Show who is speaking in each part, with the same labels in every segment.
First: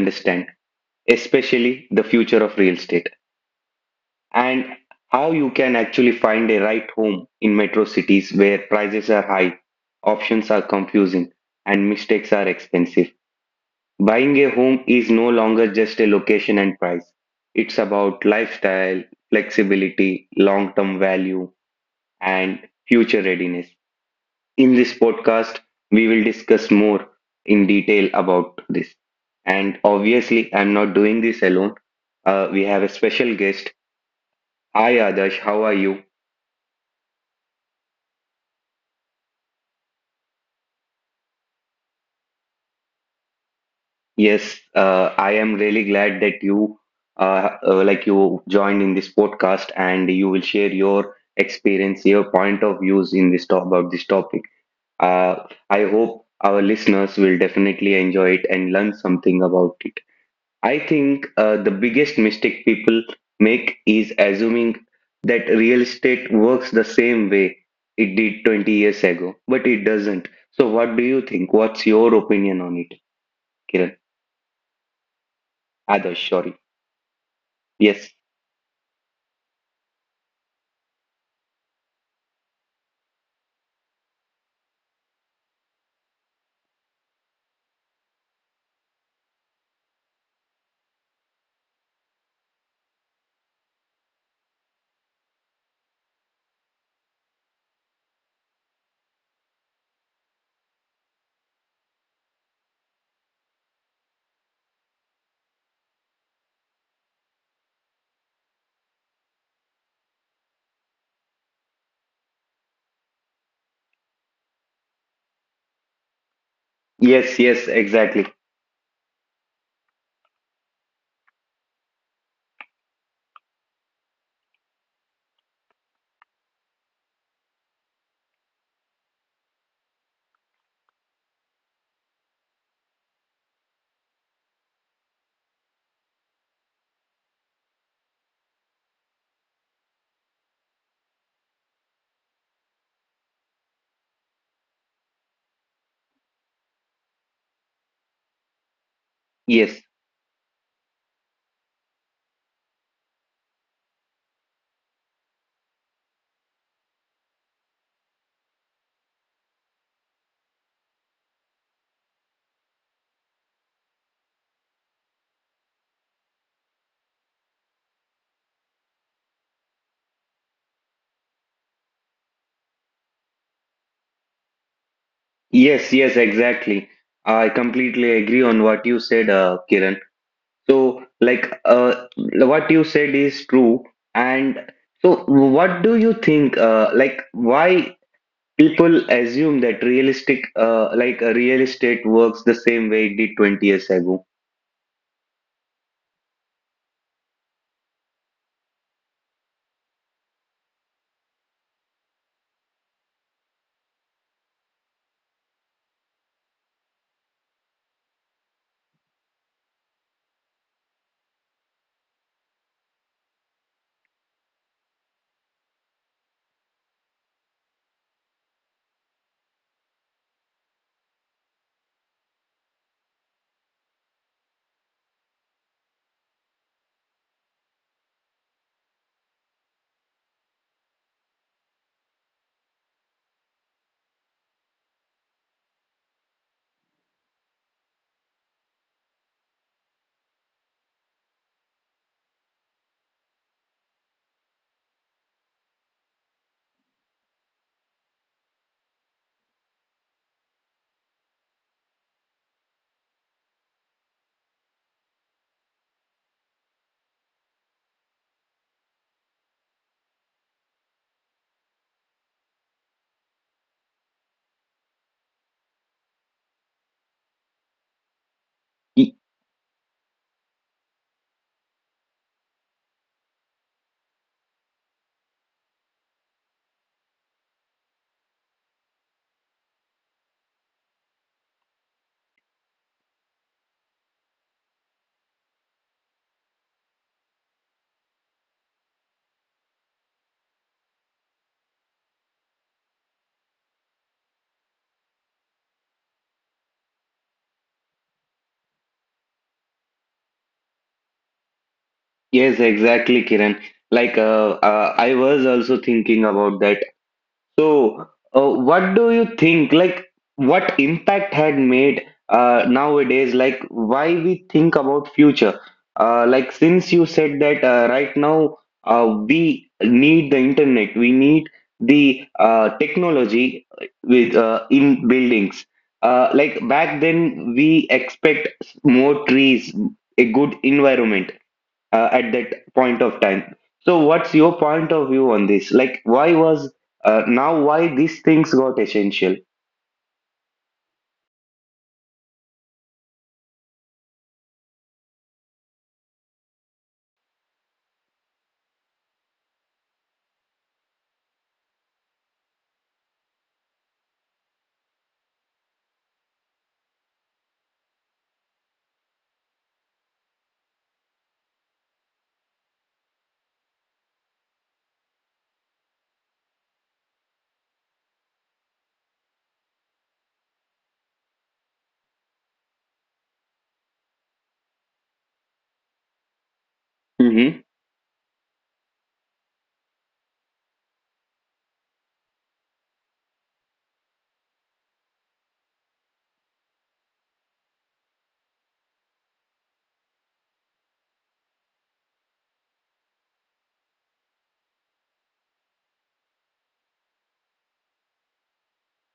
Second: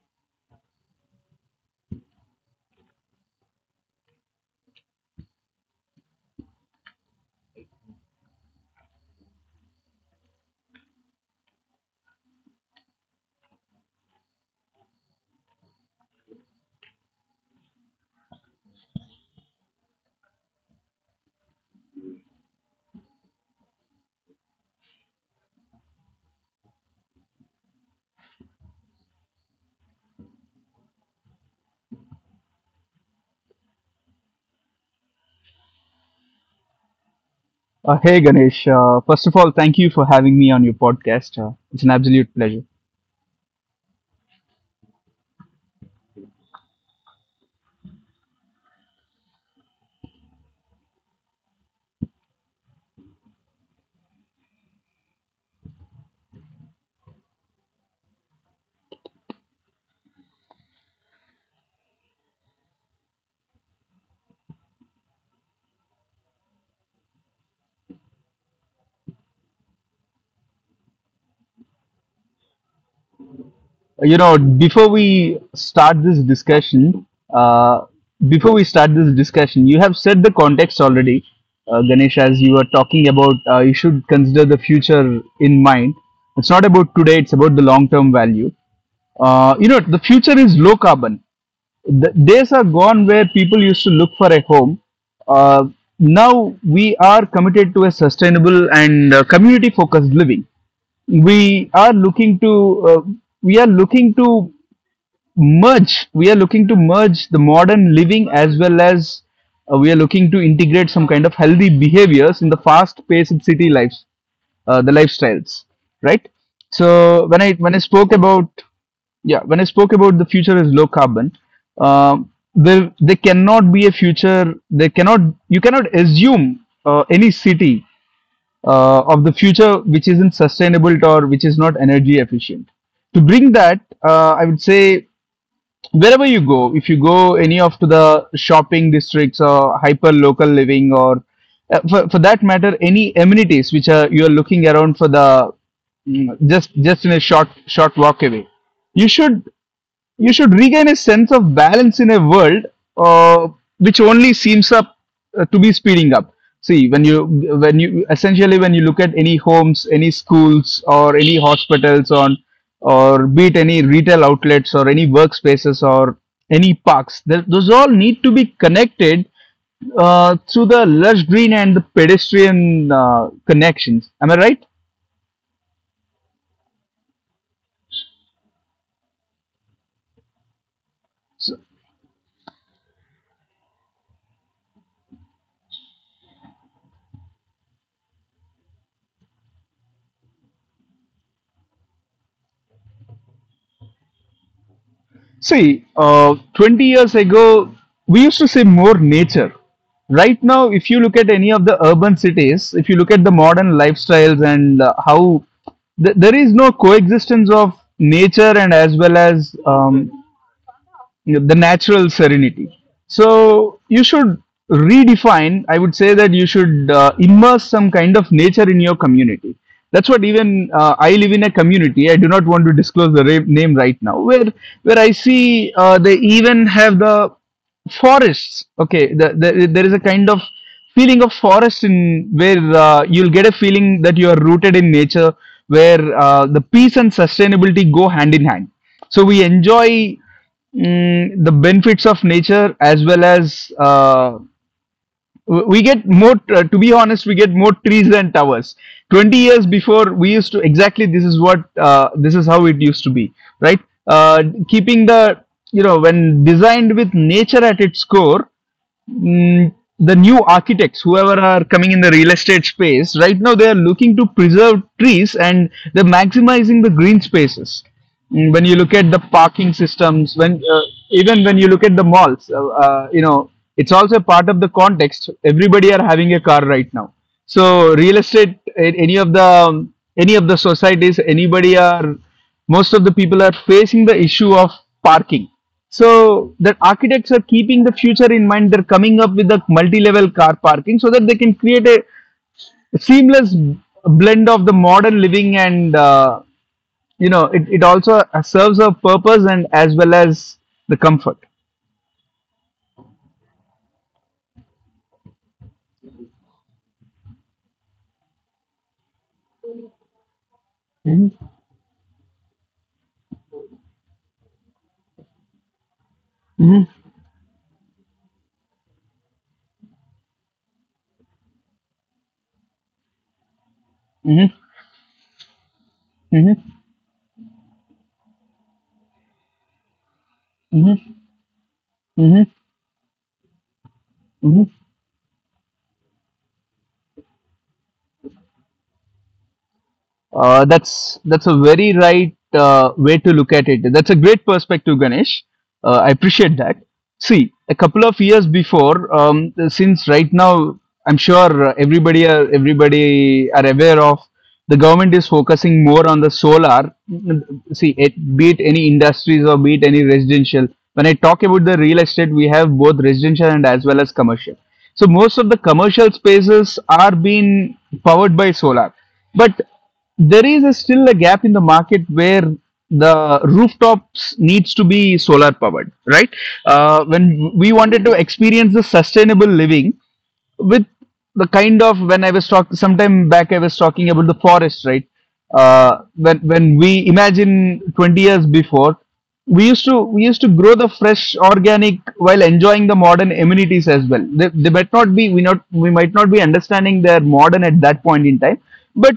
Speaker 1: understand, especially the future of real estate and how you can actually find a right home in metro cities where prices are high, options are confusing, and mistakes are expensive. Buying a home is no longer just a location and price. It's about lifestyle, flexibility, long term value, and future readiness. In this podcast, we will discuss more in detail about this. And obviously, I'm not doing this alone. We have a special guest. Hi, Adarsh. How are you?
Speaker 2: Hey Ganesh, first of all, thank you for having me on your podcast. It's an absolute pleasure.
Speaker 1: Yes, I am really glad that like you joined in this podcast and you will share your experience, your point of views in this talk about this topic. Uh, I hope our listeners will definitely enjoy it and learn something about it. I think the biggest mistake people make is assuming that real estate works the same way it did 20 years ago, but it doesn't. So, what do you think? What's your opinion on it, Kiran?
Speaker 2: You know, before we start this
Speaker 1: Adarsh, sorry.
Speaker 2: discussion, uh,
Speaker 1: Yes,
Speaker 2: Before we start this discussion, you have set the context already, Ganesh, as you were talking about you should consider the future in mind. It's not about today, it's about the long term value. The future is low carbon. The days are gone where people used to look for a home. Uh, Now we are committed to a sustainable and community focused living. We are looking to we are looking to merge We are looking to merge the modern living as well as we are looking to integrate some kind of healthy behaviors in the fast paced city lives, the lifestyles, right? So when
Speaker 1: yes,
Speaker 2: i when i
Speaker 1: yes,
Speaker 2: spoke
Speaker 1: exactly.
Speaker 2: about, yeah, when I spoke about the future is low carbon, um there cannot be a future, there cannot, you cannot assume any city of the future which isn't sustainable or which is not energy efficient. To bring that, I would say wherever you go, if you go any of to the shopping districts or hyper local living or for that matter any amenities which are you are looking around for the, just in a short walk away, you should,
Speaker 1: Yes,
Speaker 2: you should regain a sense of balance in a world uh, which only seems up to be speeding up. See, when you look at any homes, any schools or any hospitals, on or be it any retail outlets or any workspaces or any parks, those all need to be connected through the lush green and the pedestrian connections, am I right?
Speaker 1: yes, yes, exactly. I completely agree on what you said, Kiran. So,
Speaker 2: So,
Speaker 1: what you said is true. And so, what do you think? Why people assume that real estate works the same way it did 20 years ago?
Speaker 2: see, 20 years ago we used to say more nature. Right now, if you look at any of the urban cities, if you look at the modern lifestyles and how there is no coexistence of nature and as well as the natural serenity. So you should redefine. I would say that you should immerse some kind of nature in your community. That's what even, I live in a community. I do not want to disclose the name right now. Where I see they even have the forests. Okay, there is a kind of feeling of forest in, where you'll get a feeling that you are rooted in nature, where the peace and sustainability go hand in hand. So we enjoy, the benefits of nature as well as we get more, to be honest, we get more trees than towers. 20 years before we used to, exactly, this is what, this is how it used to be, right? Keeping the, you know, when designed with nature at its core, mm, the new architects, whoever are coming in the real estate space, right now they are looking to preserve trees and they're maximizing the green spaces. When you look at the
Speaker 1: Y-
Speaker 2: parking systems, when even when you look at the malls, you know, it's also part of the context. Everybody are having a car right now. So real estate, any of the societies, anybody are, most of the people are facing the issue of parking, so that architects are keeping the future in mind. They're coming up with a multi-level car parking so that they can create a seamless blend of the modern living and you know it, it also serves a purpose and as well as the comfort.
Speaker 1: Yes, exactly, Kiran. Like, I was also thinking about that. So, what do you think? Like, what impact
Speaker 2: Hmm.
Speaker 1: had made nowadays? Like, why we think about future? Since
Speaker 2: Hmm.
Speaker 1: you said that right now we need the internet, we need the technology with
Speaker 2: Hmm.
Speaker 1: in buildings. Uh,
Speaker 2: Hmm.
Speaker 1: like back then, we expect more trees, a good environment at
Speaker 2: Hmm.
Speaker 1: that point of time. So, what's your
Speaker 2: Hmm.
Speaker 1: point of view on this? Like, why was now why these things got essential?
Speaker 2: That's a very right way to look at it. That's a great perspective, Ganesh. I appreciate that. See, a couple of years before, since right now, I'm sure everybody are aware of, the government is focusing more on the solar. See, it, be it any industries or be it any residential. When I talk about the real estate, we have both residential and as well as commercial. So most of the commercial spaces are being powered by solar. But there is a still a gap in the market where the rooftops needs to be solar powered, right? When
Speaker 1: Mm-hmm.
Speaker 2: we wanted to experience the sustainable living with the kind of, when I was talking sometime back, I was talking about the forest, right? When we imagine 20 years before, we used to grow the fresh organic while enjoying the modern amenities as well. They might not be, we might not be understanding their modern at that point in time, but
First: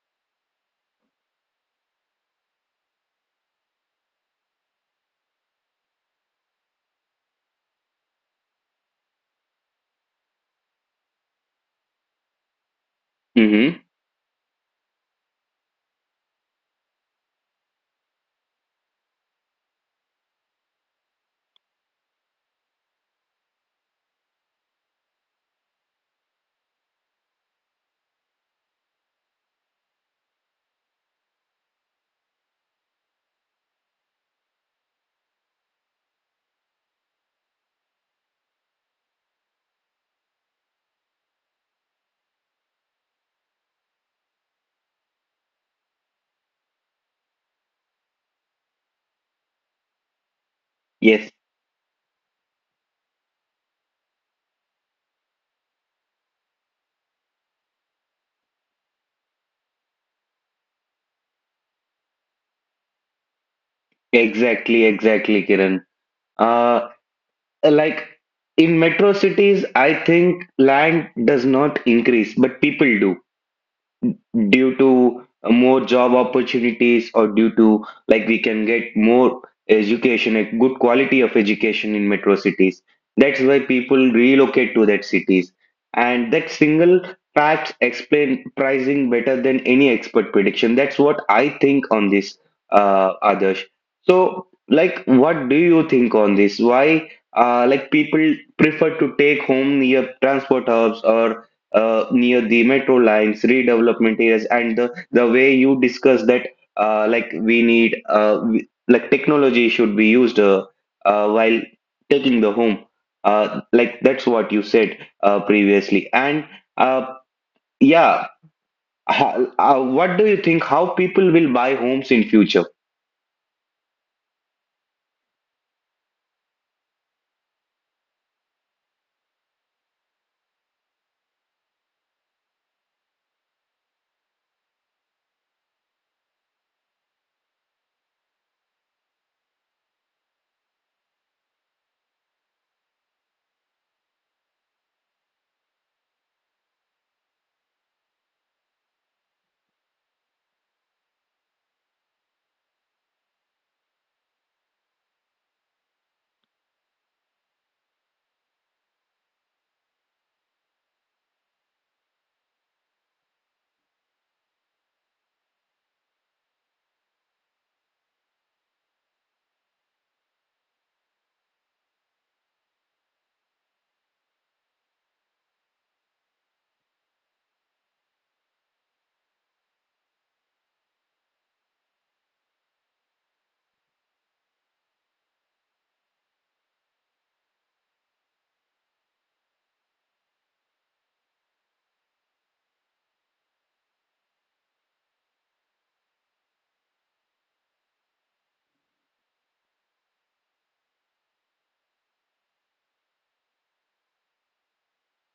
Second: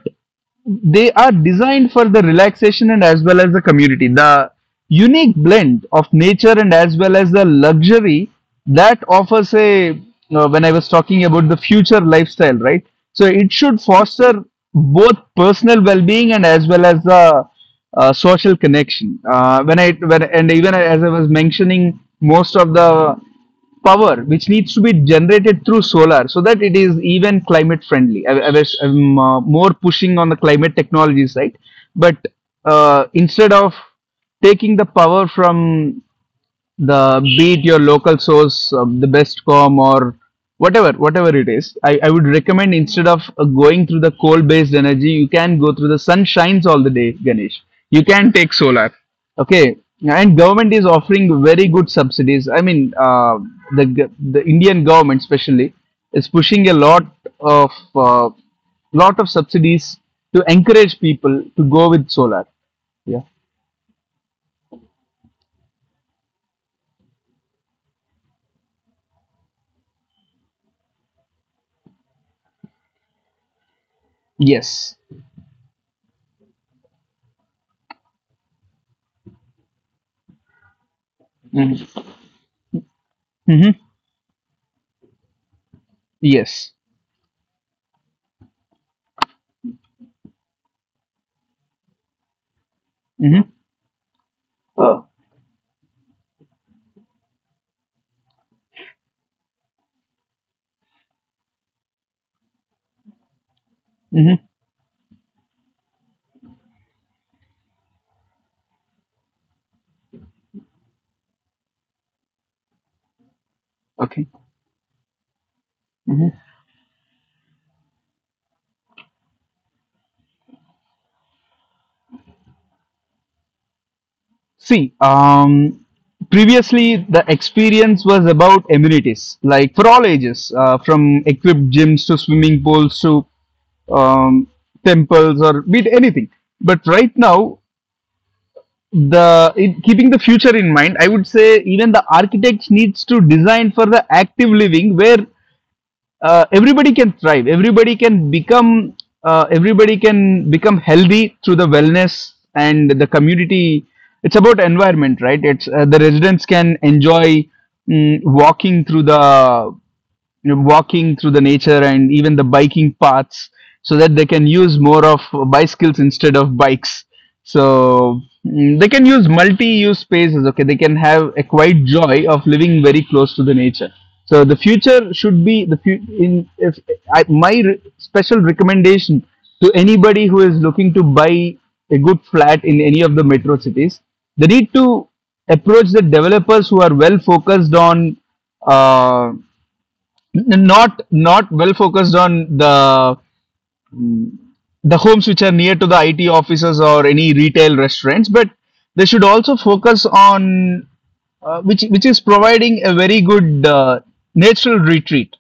Speaker 2: they are designed for the relaxation and as well as the community. The unique blend of nature and as well as the luxury that offers a, when I was talking about the future lifestyle, right? So it should
Speaker 1: Mm-hmm.
Speaker 2: foster both personal well-being and as well as the social connection. When I when and even as I was mentioning, most of the power which needs to be generated through solar so that it is even climate friendly. I'm, more pushing on the climate technology side, but instead of taking the power from the, be it your local source, the bestcom or whatever it is, I would recommend instead of going through the coal-based energy, you can go through the sun shines all the day, Ganesh. You can take solar, okay. And government is
Speaker 1: Yes,
Speaker 2: offering very good subsidies. I mean, the the Indian government especially is pushing a of uh, lot of subsidies to encourage people to go with solar. Yeah.
Speaker 1: exactly, exactly, Kiran. Uh, like in metro cities, I think land does not increase, but people do. Due
Speaker 2: Yes.
Speaker 1: to more job opportunities or due to like we can get more education, a good quality of education
Speaker 2: Hmm.
Speaker 1: in metro cities. That's why people relocate to that cities, and that
Speaker 2: Yes.
Speaker 1: single fact explain pricing better than any expert prediction. That's what I think on this,
Speaker 2: Mm-hmm.
Speaker 1: others. So
Speaker 2: Uh,
Speaker 1: like what do you think on this? Why uh like people prefer to take home near transport hubs or near the metro lines, redevelopment
Speaker 2: mm-hmm.
Speaker 1: areas, and the way you discuss that, like we need, like technology should be used while taking the home. Like
Speaker 2: Okay.
Speaker 1: that's what you said previously. And uh, yeah, what do you think? How people will buy homes in future?
Speaker 2: See, previously the experience was about amenities, like for all ages, from equipped gyms to swimming pools to um, temples or be it anything. But right now, keeping the future in mind, I would say even the architects needs to design for the active living where everybody can thrive, everybody can become healthy through the wellness and the community. It's about environment, right? It's the residents can enjoy, walking through the, you know, walking through the nature and even the biking paths, so that they can use more of bicycles instead of bikes. So, they can use multi-use spaces, okay, they can have a quiet joy of living very close to the nature. So the future should be the fu- in if I, special recommendation to anybody who is looking to buy a good flat in any of the metro cities, they need to approach the developers who are well focused on uh, not well focused on the homes which are near to the IT offices or any retail restaurants, but they should also focus on which is providing a very good natural retreat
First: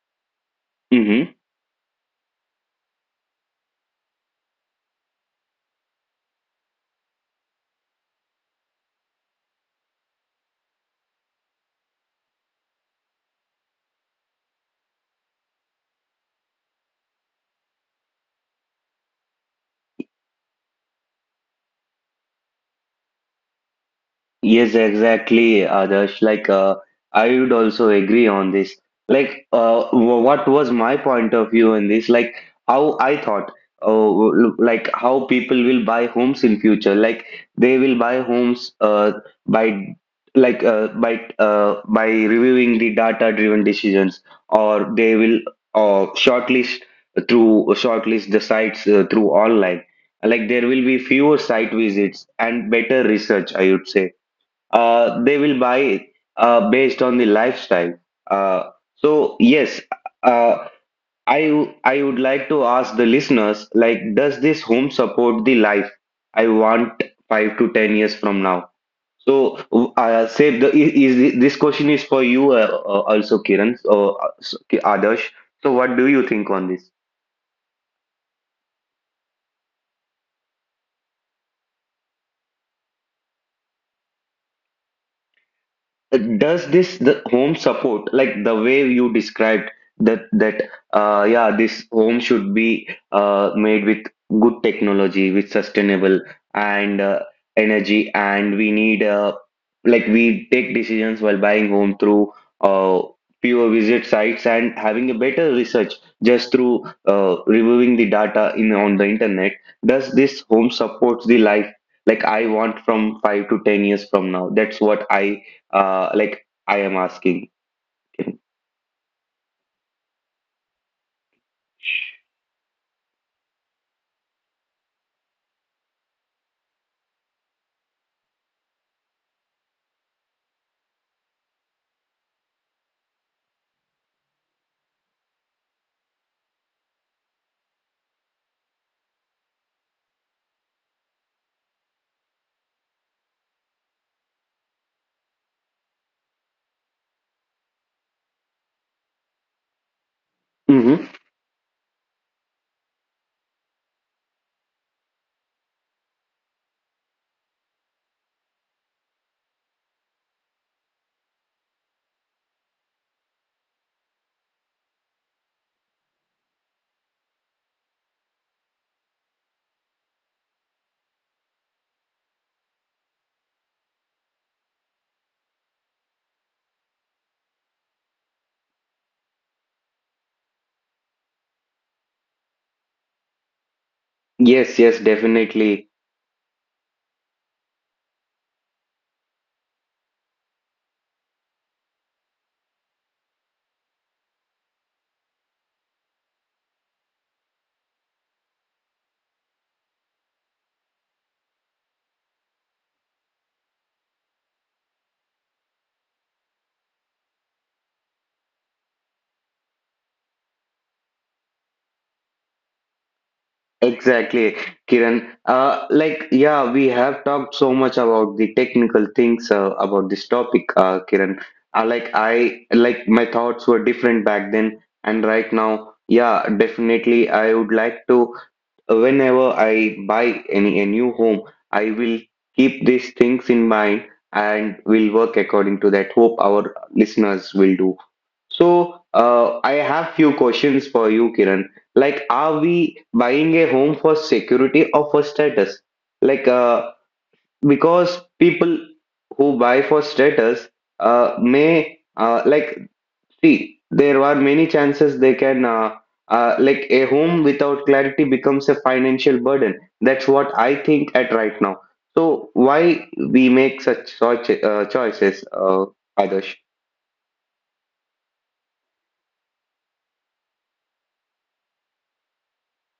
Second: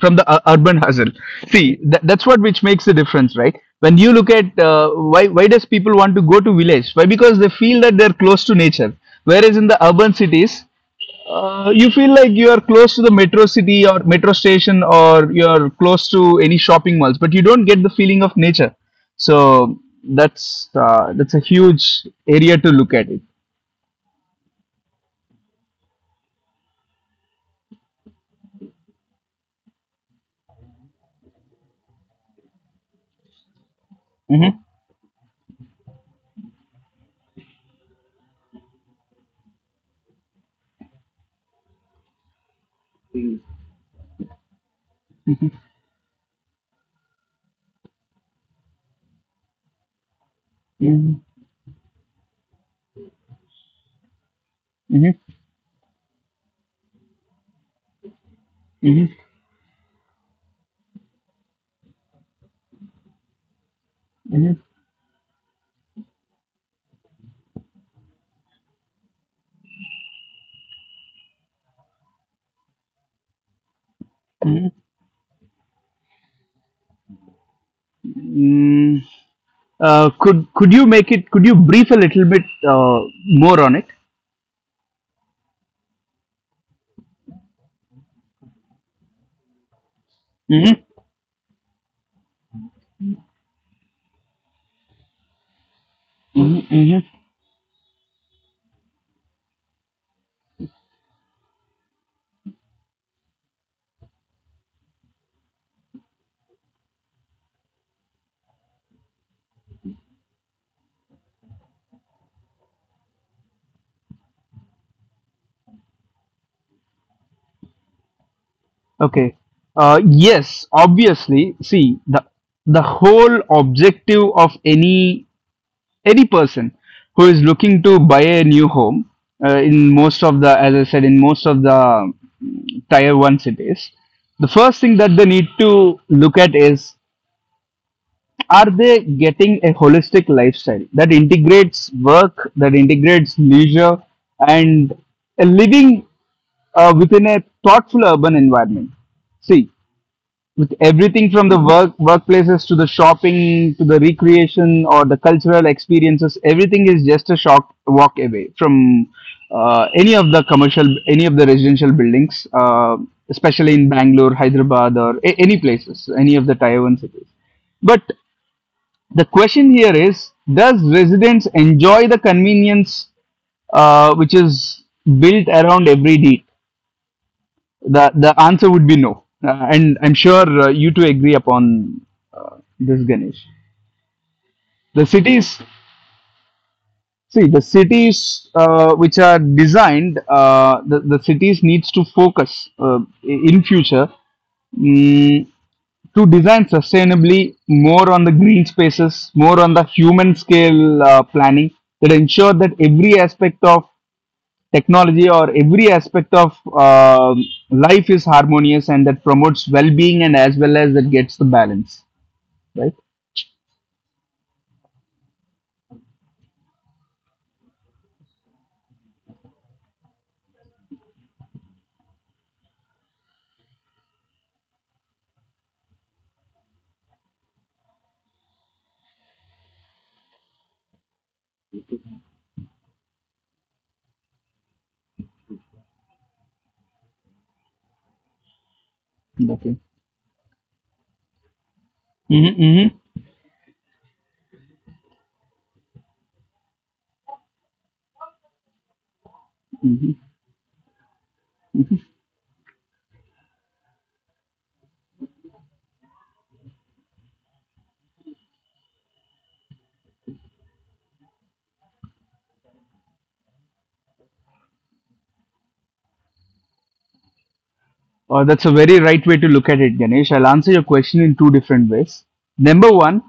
Speaker 2: from the urban hustle.
Speaker 1: Mm-hmm.
Speaker 2: See, that's what which makes the difference, right? When you look at why does people want to go to village? Why? Because they feel that they're close to nature. Whereas in the urban cities, you feel like you are close to the metro city or metro station or you're close to any shopping malls, but you don't get the feeling of nature. So that's a huge area to look at it.
Speaker 1: Yes, exactly, Adarsh. Like, I would also agree on this. Like, what was my point of view in this? Like, how I thought, oh, look,
Speaker 2: Hmm.
Speaker 1: like how people will buy homes in future. Like, they will buy homes by by reviewing the data-driven decisions, or they will uh, shortlist shortlist the sites through online. Like, there will be
Speaker 2: Hmm.
Speaker 1: fewer site visits and better research, I would say they will buy based on the lifestyle. Uh, so yes, uh, I I would like to ask the listeners, like, does this home support the life I want 5 to 10 years from now? So say the is this question is for you also, Kiran or so, Adarsh. So what do you think on this?
Speaker 2: Mm, could you make it, could you brief a little bit more on it.
Speaker 1: Does this the home support like the way you described that that
Speaker 2: Hmm.
Speaker 1: uh yeah this home should be made with good technology, with sustainable
Speaker 2: Hmm.
Speaker 1: and
Speaker 2: Hmm.
Speaker 1: energy, and we need like we take decisions while buying home through uh fewer visit sites and having a better research, just through reviewing the data in on the internet. Does this home supports the life like I want from 5 to 10 years from now. That's what I I am asking.
Speaker 2: Okay. Yes, obviously, see, the whole objective of any any person who is looking to buy a new home in most of the, as I said, in most of the tier 1 cities, the first thing that they need to look at is, are they getting a holistic lifestyle that integrates work, that integrates leisure, and a living within a thoughtful urban environment. See, with everything
Speaker 1: Mm-hmm.
Speaker 2: from the workplaces to the shopping to the recreation or the cultural experiences, everything is just a short walk away from any of the commercial, any of the residential buildings, especially in Bangalore, Hyderabad or any places, any of the tier 1 cities. But the question here is, does residents enjoy the convenience which is built around every deed? The answer would be no, and I'm sure you two agree upon this, Ganesh. The
Speaker 1: Yes, yes,
Speaker 2: cities,
Speaker 1: definitely.
Speaker 2: see, the cities which are designed, the cities needs to focus in future, mm, to design sustainably, more on the green spaces, more on the human scale planning that ensure that every aspect of technology or every aspect of life is harmonious and that promotes well-being and as well as that gets the balance right.
Speaker 1: Exactly, Kiran. Yeah, we have talked so much about the technical things about this topic, Kiran. Like, I like my thoughts were different back then, and right now, yeah, definitely, I would like to. Whenever I buy any a new home, I will keep these things in mind and will work according to that. Hope our listeners will do. So
Speaker 2: Okay.
Speaker 1: I have few questions for you, Kiran. Like,
Speaker 2: Hmm.
Speaker 1: are we buying a home for security or for status? Like, because people who buy for status may like see there are many chances they can a home without clarity becomes a financial burden. That's what I think at right now. So why we make such choices, Adarsh?
Speaker 2: That's a very right way to look at it, Ganesh. I'll answer your question in two different ways. Number one,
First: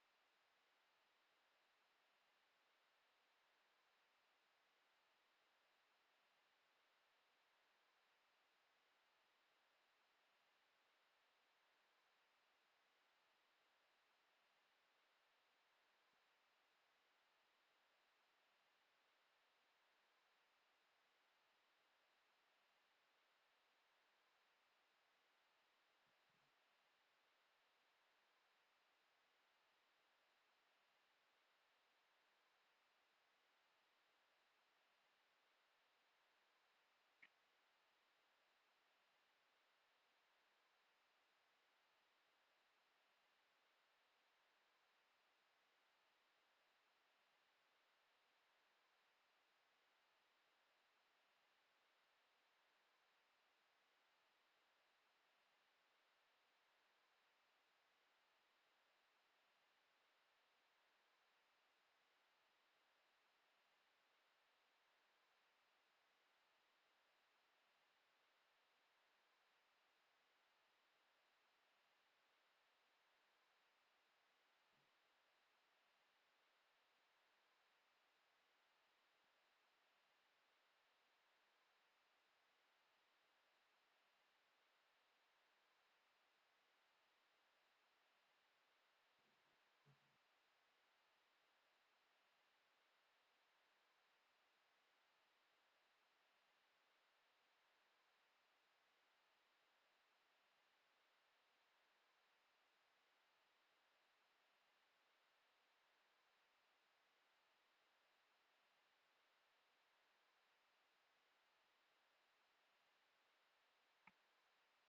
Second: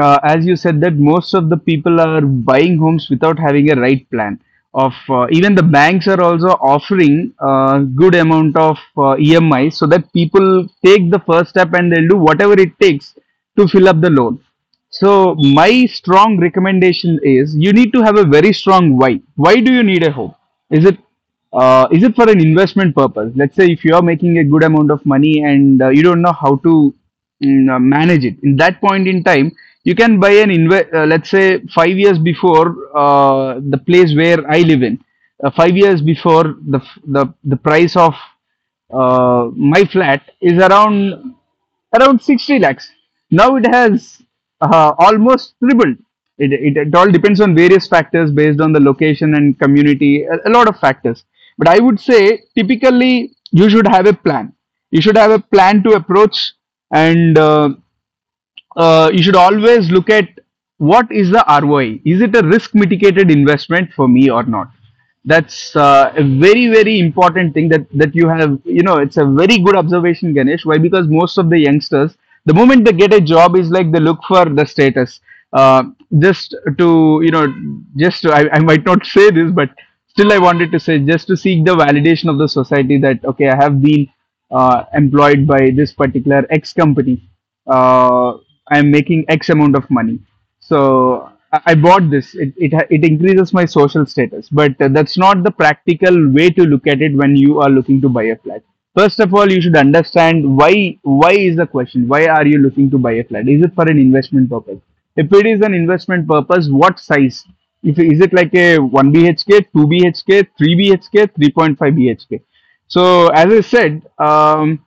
Speaker 2: as you said, that most of the people are buying homes without having a right plan. Of even the banks are also offering a good amount of EMI so that people take the first step and they'll do whatever it takes to fill up the loan. So my strong recommendation is you need to have a very strong why. Why do you need a home? Is it is it for an investment purpose? Let's say if you are making a good amount of money and you don't know how to manage it. In that point in time, you can let's say 5 years before, the place where I live in, 5 years before the f- the price of my flat is around 60 lakhs. Now it has almost tripled. It all depends on various factors based on the location and community, a lot of factors. But I would say typically you should have a plan. You should have a plan to approach, and you should always look at, what is the ROI? Is it a risk mitigated investment for me or not? That's a very important thing that you have. You know, it's a very good observation, Ganesh. Why? Because most of the youngsters, the moment they get a job, is like they look for the status. Uh, just to, you know, just to, I might not say this, but still I wanted to say, just to seek the validation of the society that, okay, I have been employed by this particular X company. Uh, I'm making X amount of money. So I bought this. It it increases my social status, but that's not the practical way to look at it when you are looking to buy a flat. First of all, you should understand why. Why is the question? Why are you looking to buy a flat? Is it for an investment purpose? If it is an investment purpose, what size? If is it like a one BHK, two BHK, three BHK, 3.5 BHK? So as I said, um,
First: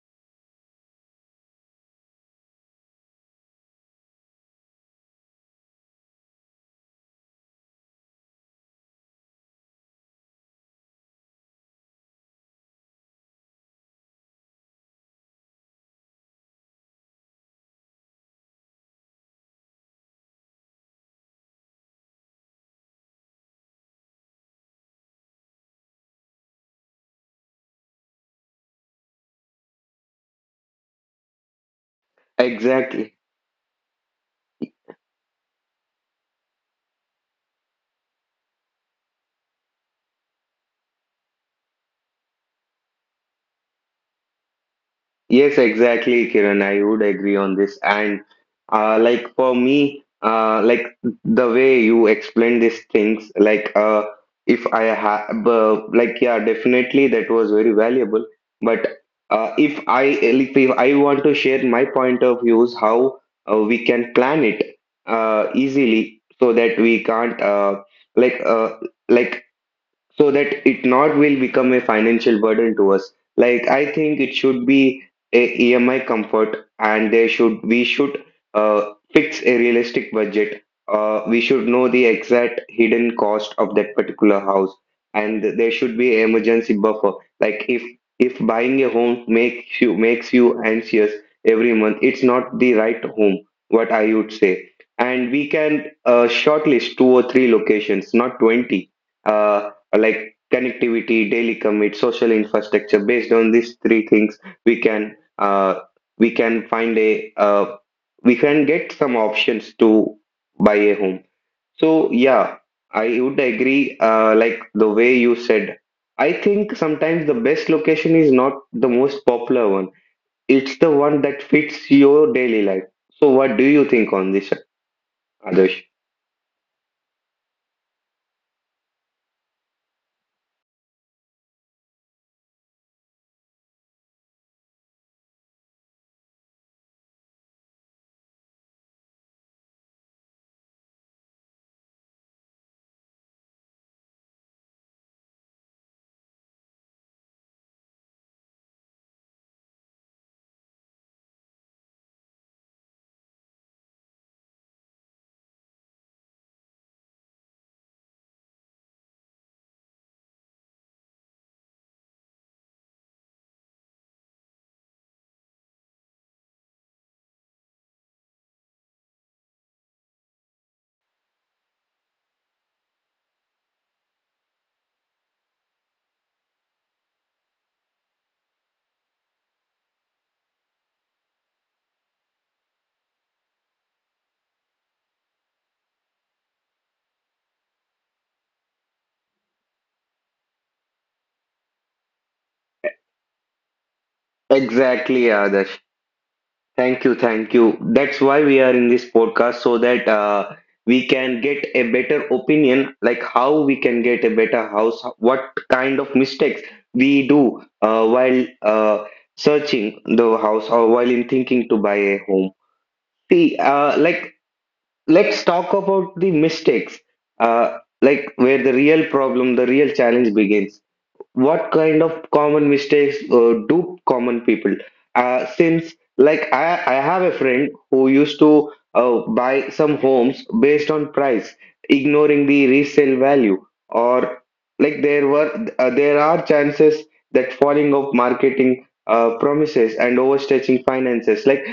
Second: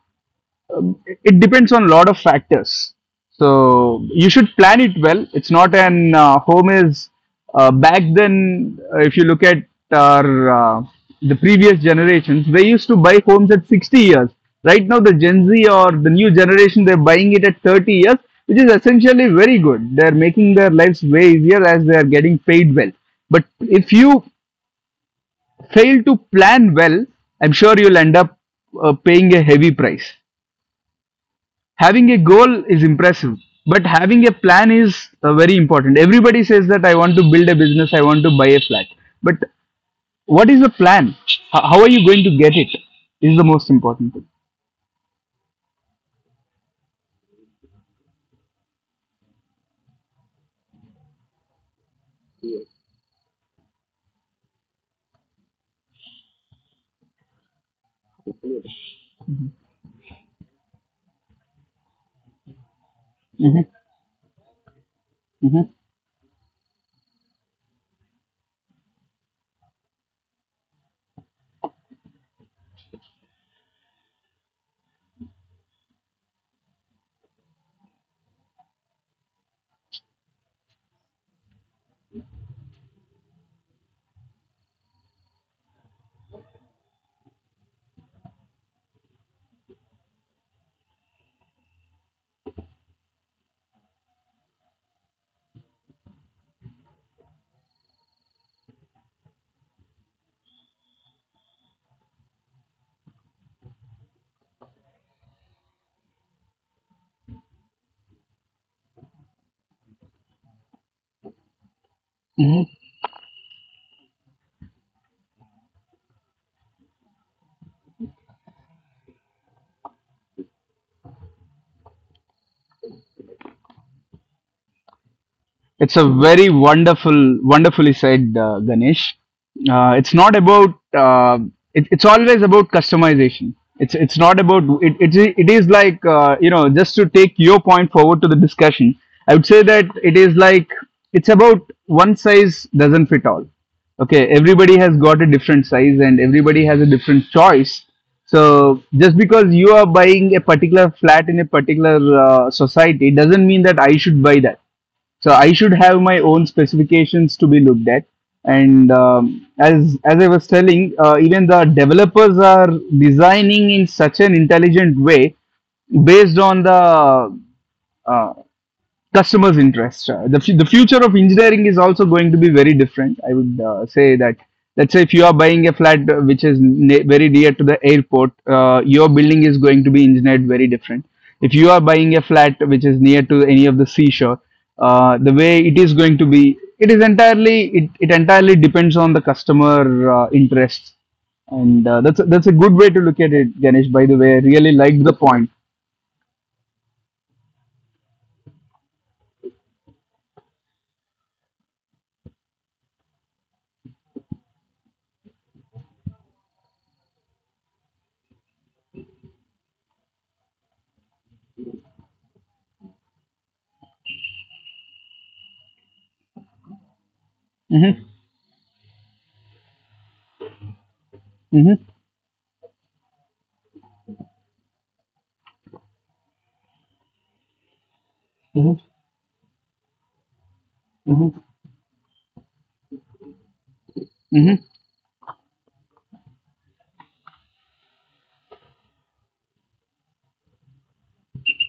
Speaker 2: um, it depends on a lot of factors. So you should plan it well. It's not an home is back then. If you look at our the previous generations, they used to buy homes at 60 years. Right now, the Gen Z or the new generation, they're buying it at 30 years, which is essentially very good. They're making their lives way easier as they are getting paid well. But if you fail to plan well, I'm sure you'll end up paying a heavy price. Having a goal is
Speaker 1: Exactly.
Speaker 2: impressive, but having a plan is very important. Everybody says that I want to build a business, I want to buy a flat. But what is the plan? How are you going to get it, is the most important thing.
Speaker 1: Yes, exactly, Kiran. I would agree on this. And for me, the way you explain these things, like if I have, yeah, definitely that was very valuable. But if I want to share my point of views, how we can plan it
Speaker 2: Mhm.
Speaker 1: easily so that we can't like uh, like so that it not will become a financial burden to us. Like I think it should be a EMI comfort, and there should we should uh, fix a realistic budget. We should know the exact hidden cost of that particular house, and there should be an emergency buffer. Like, if buying a home makes you anxious every month, it's not the right home, what I would say. And we can shortlist two or three locations, not 20. Uh, like connectivity, daily commit, social infrastructure. Based on these three things, we can uh, we can find a we can get some options to buy a home. So yeah, I would agree. Like the way you said, I think sometimes the best location is not the most popular one. It's the one that fits your daily life. So what do you think on this, Adarsh?
Speaker 2: It's a very wonderful, wonderfully said, Ganesh. Uh, it's not about. Uh, it's always about customization. It's not about it. It, I- It is like, you know, just to take your point forward to the discussion, I would say that it is like, it's about one size doesn't fit all. Okay, everybody has got a different size and everybody has a different choice. So just because you are buying a particular flat in a particular society doesn't mean that I should buy that. So I should have my own specifications to be looked at. And as I was telling, even the developers are designing in such an intelligent way based on the uh, customers' interest. The future of engineering is also going to be very different. I would say that, let's say, if you are buying a flat very near to the airport, your building is going to be engineered very different. If you are buying a flat which is near to any of the seashore, the way it is going to be, it entirely depends on the customer interests, and that's a good way to look at it, Ganesh. By the way, I really liked the
Speaker 1: Exactly,
Speaker 2: point.
Speaker 1: Adarsh. Thank you, thank you. That's why we are in this podcast so that we can get a better opinion, like how we can get a better house, what kind of mistakes we do while searching the house or while in thinking to buy a home. See, let's talk about the mistakes,
Speaker 2: Hmm.
Speaker 1: where the real problem, the real challenge begins. What
Speaker 2: Hmm.
Speaker 1: kind of common mistakes do common people since like I have a friend who used to buy some homes based on
Speaker 2: Hmm.
Speaker 1: price, ignoring the resale value, or
Speaker 2: Hmm.
Speaker 1: like there were there are chances that falling of marketing promises and overstretching finances. like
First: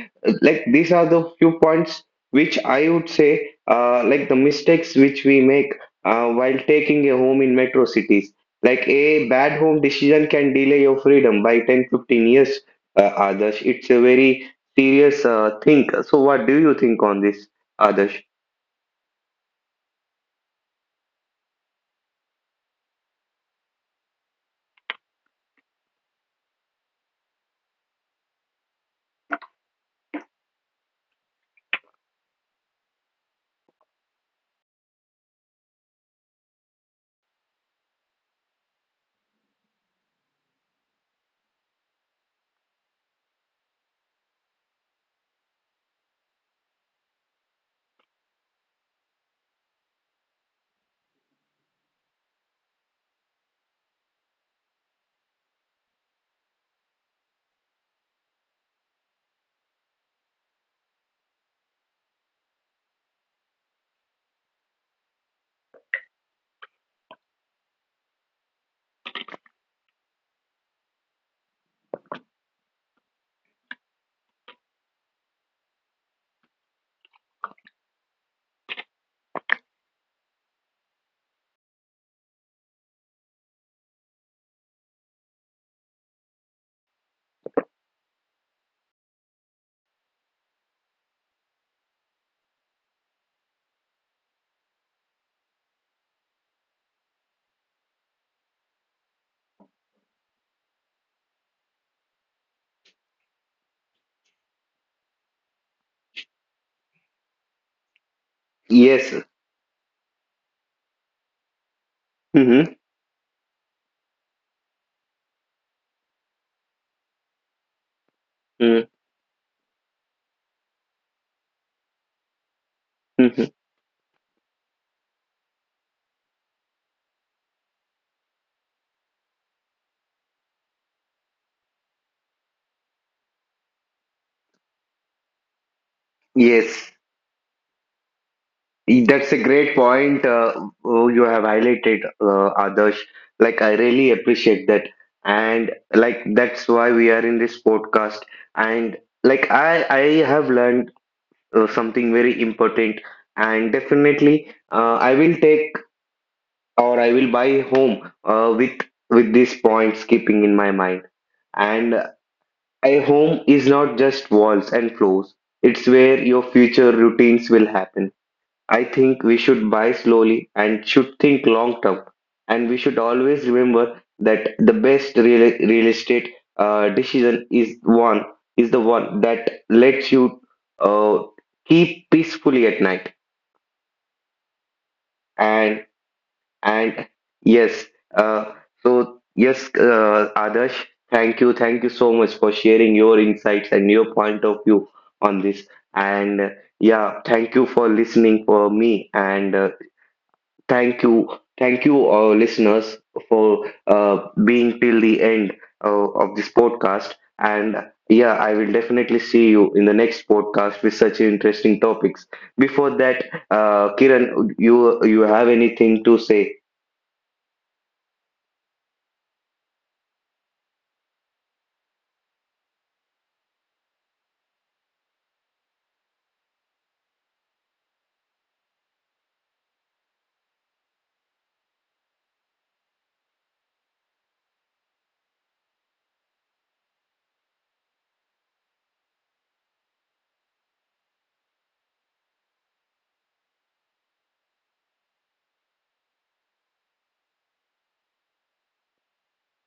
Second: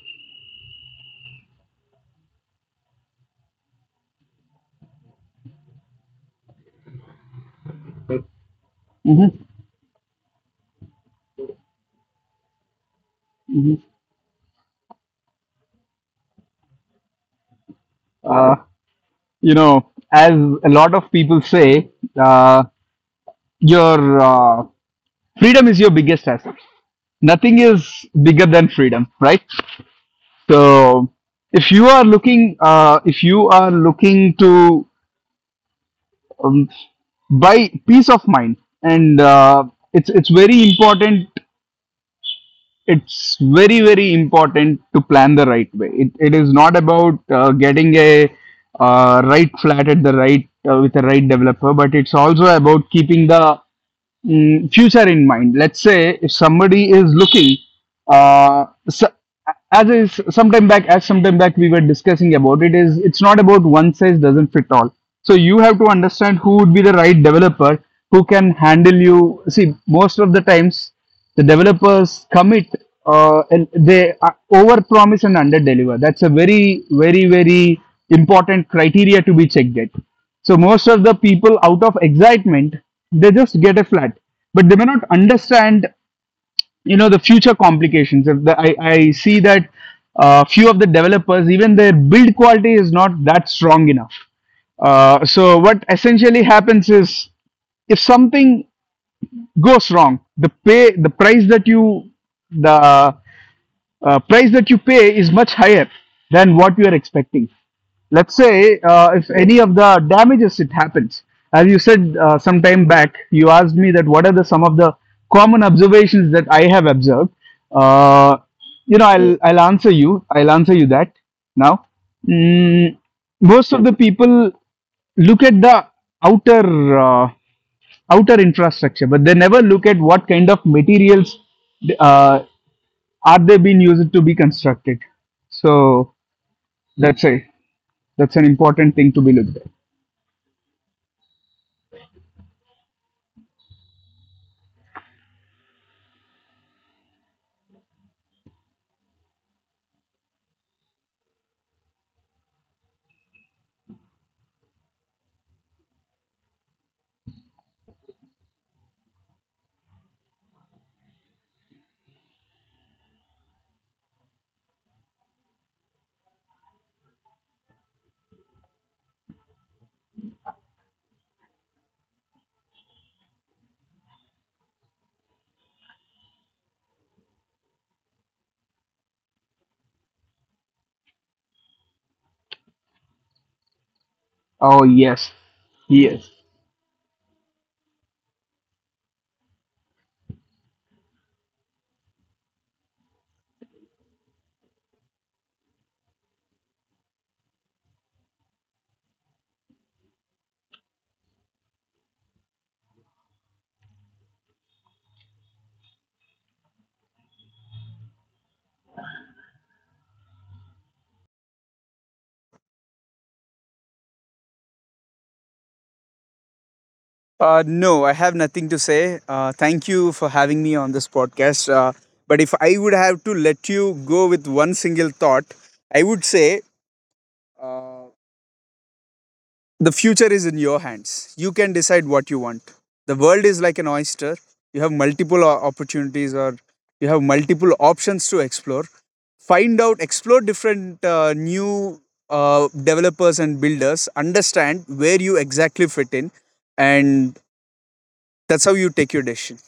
Speaker 1: like these are the few points which I would say like the mistakes which we make while taking a home in metro cities. Like a
Speaker 2: Hmm.
Speaker 1: bad home decision can delay your freedom by 10 15 years, Adarsh. It's a very serious thing. So, what do you think on this, Adarsh?
Speaker 2: Uh, you know, as a lot of people say, uh, your uh, freedom is your biggest asset. Nothing is bigger than freedom, right? So, if you are looking to um, buy peace of mind, and it's very important, it's very very important to plan the right way. It is not about getting a right flat at the right, with the right developer, but it's also about keeping the future in mind. Let's say if somebody is looking, so as is sometime back as sometime back, we were discussing about it. Is it's not about, one size doesn't fit all. So you have to understand who would be the right developer who can handle. You see, most of the times the developers commit, and they over promise and under deliver. That's a very important criteria to be checked at. So most of the people, out of excitement, they just get a flat, but they may not understand, you know, the future complications. If the, I, I see that few of the developers, even their build quality is not that strong enough. So what essentially happens is, if something goes wrong, the pay the price that you the price that you pay is much higher than what you are expecting. Let's say
Speaker 1: Yes.
Speaker 2: if any of the damages it happens, as you said some
Speaker 1: Mm-hmm.
Speaker 2: time back, you asked me that, what are the some of the common observations that I have observed. Uh, you know, I'll answer you. I'll answer you that now. Mm,
Speaker 1: Mm-hmm.
Speaker 2: Most of the people look at the outer uh, outer infrastructure, but they never look at what kind of materials uh, are they being used to be constructed? So
Speaker 1: Yes,
Speaker 2: that's a, that's an important thing to be
Speaker 1: that's a
Speaker 2: looked at.
Speaker 1: great point oh, you have highlighted, Adarsh. Like, I really appreciate that. And like, that's why we are in this podcast. And like, I have learned something very important. And definitely, I will buy home with with these points keeping in my mind. And a home is not just walls and floors; it's where your future routines will happen. I think we should buy slowly and should think long term, and we should always remember that the best real estate decision is the one that lets you uh, keep peacefully at night.
Speaker 2: Oh yes,
Speaker 1: And
Speaker 2: yes.
Speaker 1: And yes, uh, so yes, Adarsh, thank you so much for sharing your insights and your point of view on this. And yeah, thank you for listening for me, and thank you, thank you, listeners, for being till the end of this podcast. And yeah, I will definitely see you in the next podcast with such interesting topics. Before that, Kiran, you have anything to say?
Speaker 2: No, I have nothing to say. Thank you for having me on this podcast. But if I would have to let you go with one single thought, I would say, uh, the future is in your hands. You can decide what you want. The world is like an oyster. You have multiple opportunities, or you have multiple options to explore. Find out, explore different new developers and builders, understand where you exactly fit in, and that's how you take your decision.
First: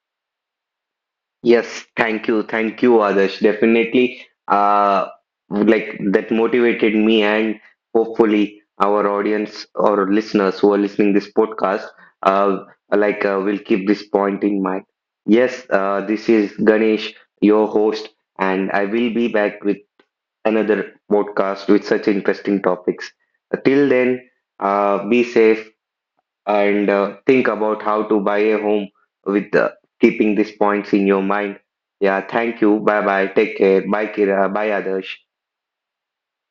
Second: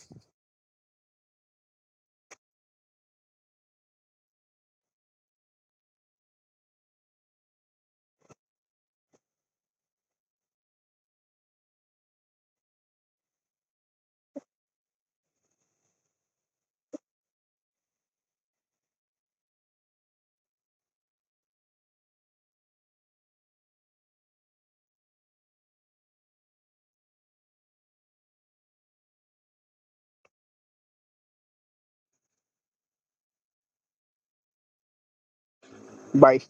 Speaker 1: Yes, thank you, Adarsh. Definitely, that motivated me, and hopefully our audience or listeners who are listening this podcast, uh, will keep this point in mind. Yes, this is Ganesh, your host, and I will be back with another podcast with such interesting topics. Till then, be safe, and think about how to buy a home with keeping these points in your mind. Yeah, thank you. Bye bye. Take care. Bye, Kira. Bye, Adarsh.
Speaker 2: Bye.